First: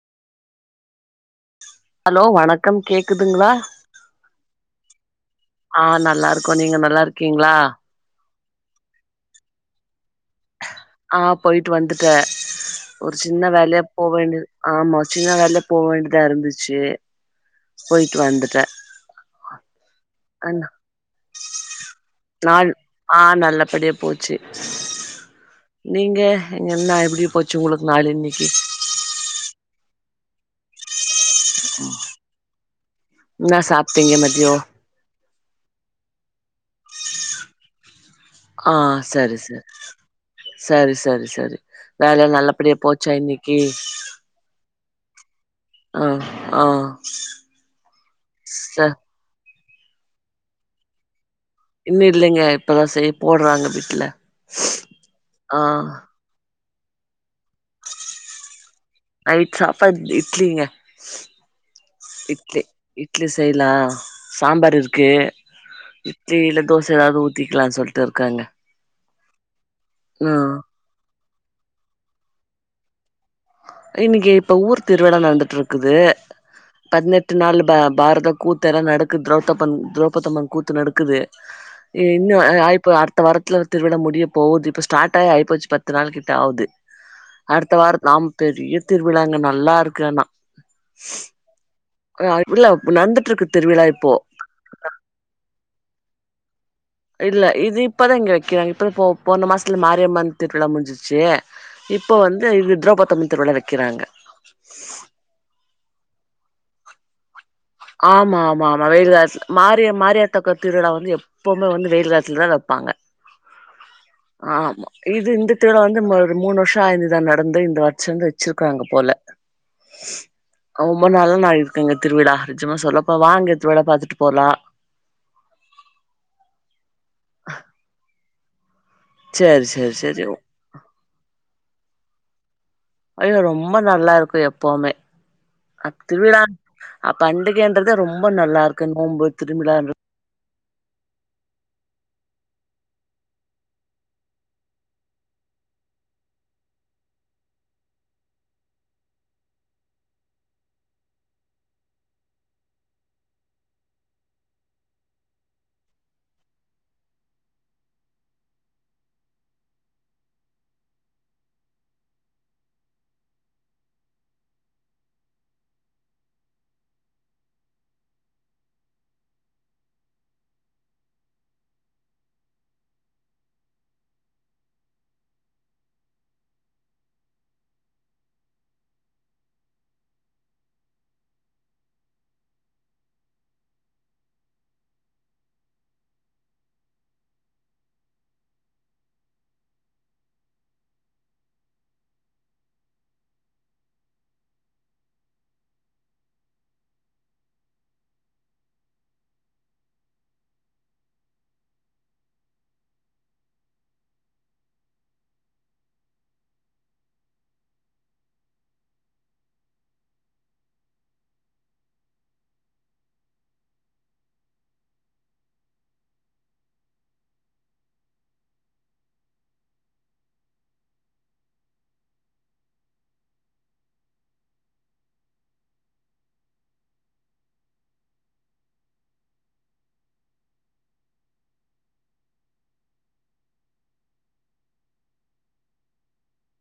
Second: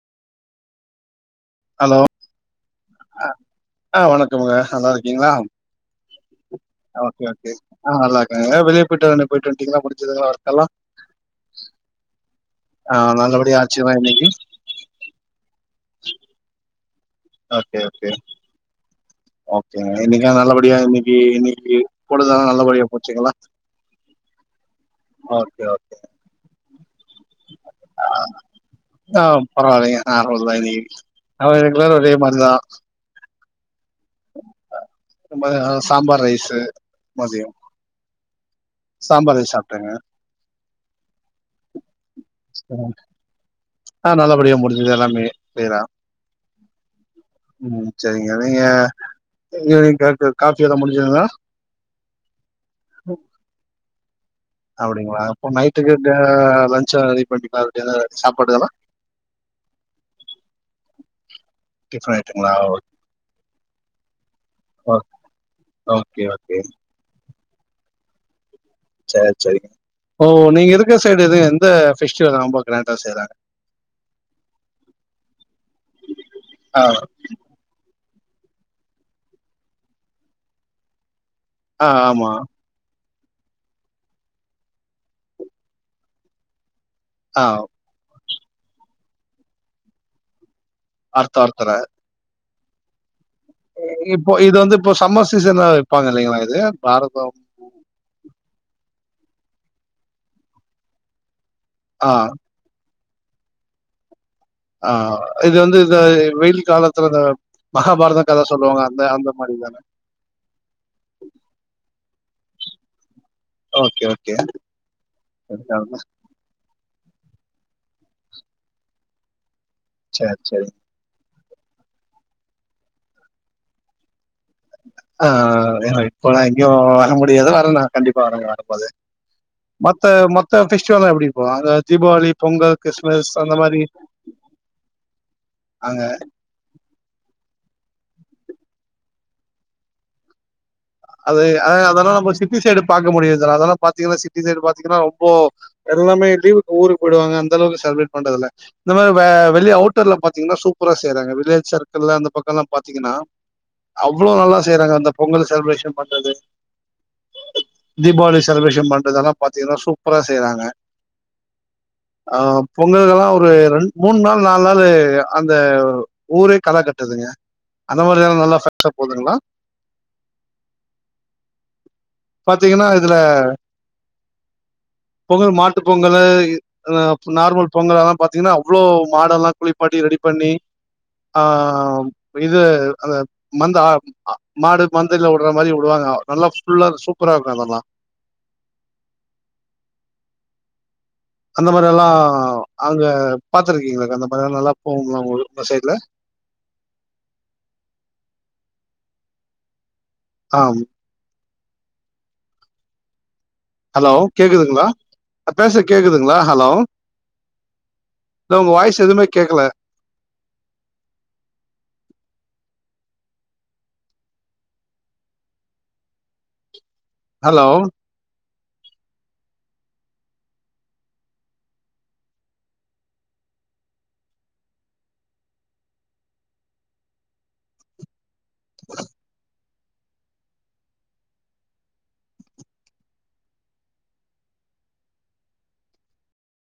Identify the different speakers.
Speaker 1: Hello வணக்கம்
Speaker 2: அஹ்
Speaker 1: கேக்குதுங்களா
Speaker 2: ஆஹ் வணக்கமுங்க நல்லா இருக்கீங்களா
Speaker 1: ஆஹ் நல்லா இருக்கோ நீங்க நல்லா இருக்கீங்ளா
Speaker 2: பாக்ராங்களா வெளிய போய்ட்டு வறன்னிங்க போயிட்டு வண்ட்டிங்களா முடு
Speaker 1: ஆமா போயிட்டு வந்துட்டே
Speaker 2: ஆ
Speaker 1: ஒரு சின்ன
Speaker 2: நல்லபடியா
Speaker 1: வேலையா
Speaker 2: ஆச்சுங்களா இன்னைக்கு
Speaker 1: போவேண்டியது ஆமா சின்ன வேல போவேண்டியதா இருந்துச்சு
Speaker 2: ஓகே ஓகே
Speaker 1: போயிட்டு வந்துட்டே
Speaker 2: ஓகேங்க நீங்க
Speaker 1: அன்
Speaker 2: நல்லபடியா இன்னைக்கு இன்னைக்கு பொழுதெல்லா
Speaker 1: நாள்
Speaker 2: நல்லபடியா போச்சுங்களா
Speaker 1: ஆஹ் நல்லபடியா போச்சு
Speaker 2: ஓகே ஓகே
Speaker 1: நீங்க எங்கன போச்சு உங்களுக்கு நாள் இன்னக்கு
Speaker 2: பரவாலங்க ஆஹ் அவ்ளோதா இன்னிக்கு அவன் ரெண்டு பேரு ஒரே மாரிதா
Speaker 1: நா சாப்
Speaker 2: சாம்பார் ரைஸூ மதியம்
Speaker 1: ஆஹ் சரி சரி சரி சரி சரி வேல நல்லபடியா போச்சா இன்னக்கி
Speaker 2: இதெல்லாமே
Speaker 1: ஆஹ் ஆஹ்
Speaker 2: ம் சரிங்க நீங்க இங்க கேக்கு காபியெல்லா முடுஞ்சுதுங்களா
Speaker 1: இன்னு இல்லங்க. இப்பதா செய்ய போடுறாங்க வீட்ல.
Speaker 2: அப்டிங்களா அப்போ
Speaker 1: ஆ
Speaker 2: நைட்டுக்கு ஆ சரி பண்ணி பாத்டிங்களா சாப்பாடுக்கெலா
Speaker 1: நைட் சாப்பாட் இட்லிங்க.
Speaker 2: டிஃபன் ஐட்டங்களா?
Speaker 1: இட்லி இட்லி செய்லா சாம்பார்
Speaker 2: ஓ
Speaker 1: இருக்கு
Speaker 2: ஓகே,
Speaker 1: இட்லி
Speaker 2: ஓகே.
Speaker 1: இல்ல தோச ஏதாது ஊ திக்கலானு சொல்லிட்டு இருக்காங்க
Speaker 2: சரி சரிங்க ஓ
Speaker 1: ஆ
Speaker 2: நீங்க இருக்க சைடு இருக்கு அந்த ஃபெஸ்டிவல் ரொம்ப கிராண்டா செய்றாங்க
Speaker 1: இன்னக்கு இப்ப ஊர் திருவிழா நடந்துட்டு இருக்குது.
Speaker 2: ஆ,
Speaker 1: பதினெட்டு நாள் ப பாரத கூத்தெல்லா நடக்கு த்ரௌத்தப்பன் த்ரௌபதம்மன் கூத்து நடக்குது
Speaker 2: ஆ ஆமா.
Speaker 1: இன்னும் அயப்போ அ அடுத்த வாரத்துல திருவிழா முடிய போவுது இப்போ ஸ்டார்ட் ஆயி ஆயிப்போச்சு பத்து நாள் கிட்ட ஆவுது
Speaker 2: ஆ
Speaker 1: அடுத்த வாரம் நாம் பெரிய திருவிழாங்க நல்லா இருக்கு ஆனா
Speaker 2: அர்த்த அர்த்தர
Speaker 1: புல்லா புனந்து
Speaker 2: இப்போ இது வந்து இப்போ சம்மர் சீசனா ப்பாங்க இல்லைங்களா இதுல
Speaker 1: இல்ல இது இப்பதா இங்க வெக்கிறாங்க இப்பதா போ போன மாசத்துல மாரியம்மன் திருவிழா முடிஞ்சிச்சு
Speaker 2: ஆ,
Speaker 1: இப்ப வந்து இது திரௌபத் தமிழ் திருவிழா வெக்கிறாங்க
Speaker 2: ஆஹ் இது வந்து இத வெயில் காலத்துல இத
Speaker 1: ஆமா ஆமா ஆமா வெயில் காலத் மாரி மாரியாத்தாகோயில் திருவிழா வந்து எப்பவுமே வந்து வெயில் காலத் சில்ர வெப்பாங்க
Speaker 2: ஓகே, ஓகே.
Speaker 1: ஆமா இது இந்த திருவிழா வந்து ஒரு மூணு வருஷ் சாய்ந்து தா நடந்து இந்த வருஷதா வச்சிருக்காங்க போல
Speaker 2: சேர் செரி
Speaker 1: நா இருக்குங்க திருவிழா நிஜமா சொல்லப்ப வாங்க திருவிழா பாத்துட்டு போலா
Speaker 2: ஆஹ் ஏன்னா இப்போலா எங்கயோ வர முடியாது வர்றனா கண்டிப்பா வர்றனா பப்ப அதே
Speaker 1: சேரி சேரி
Speaker 2: மத்த
Speaker 1: சேரி
Speaker 2: மொத்த பிஷ்ல்லா எப்பயிருக்கு அங்க தீபாவளி பொங்கல் கிறிஸ்மஸ்
Speaker 1: ஐயோ
Speaker 2: அந்த
Speaker 1: ரொம்ப
Speaker 2: மாரி
Speaker 1: நல்லா இருக்கு எப்பவுமே அ
Speaker 2: அங்க
Speaker 1: திருவிழா அப் பண்டிக் வேண்டறது ரொம்ப நல்லா இருக்கு நோம்பு திருவிழான்
Speaker 2: அது அ அதல்லா நம்ம சிட்டி சைடு பாக்க முடியுது அதெல்லா பாத்தீங்கன்னா சிட்டி சைடு பாத்தீங்கன்னா ரொம்போ எல்லாமே லீவுக்கு ஊருக்கு போயிடுவாங்க அந்த அளவுக்கு செலிபரேட் பன்றதில்ல இந்த மாரி வ வெளிய அவுட்டர்ல பாத்தீங்கன்னா சூப்பரா செய்றாங்க வில்லேஜ் சர்க்கிள்ல அந்த பக்கல்லா பாத்தீங்கன்னா அவ்ளோ நல்லா செய்யறாங்க அந்த பொங்கல் செலிப்ரேஷன் பண்றது தீபாளி செலிப்ரேஷன் பண்றதெல்லா பாத்தீங்கன்னா சூப்பரா செய்யறாங்க ஆஹ் பொங்கல்கெலா ஒரு ரெண்டு மூணு நாள் நாலு நாள் அந்த ஊரே களை கட்டுதுங்க அந்த மாரிலா நல்லா [unintelligible] போதுங்களா பாத்தீங்கன்னா இதுல பொங்கல் மாட்டு பொங்கலு இ அ நார்மல் பொங்கலெல்லா பாத்தீங்கன்னா அவ்ளோ மாடெல்லா குளிப்பாட்டி ரெடி பண்ணி ஆஹ் இது அந்த மந்த அ மாடு மந்தையில வுடற மாரி வுடுவாங்க நல்லா ஃபுல்லா சூப் சூப்பரா இருக்கு அதல்லா அந்த மாரி எல்லா அங்க பாத்துருக்கீங்கள அந்த மாரி எல்லா நல்லா போவுங்கள உங்க ஊரு சைட்ல ஆம் ஹலோ கேக்குதுங்களா நா பேசற கேக்குதுங்களா ஹலோ இல்ல உங்க வாய்ஸ் எதுவுமே கேக்கல ஹலோ [unintelligible]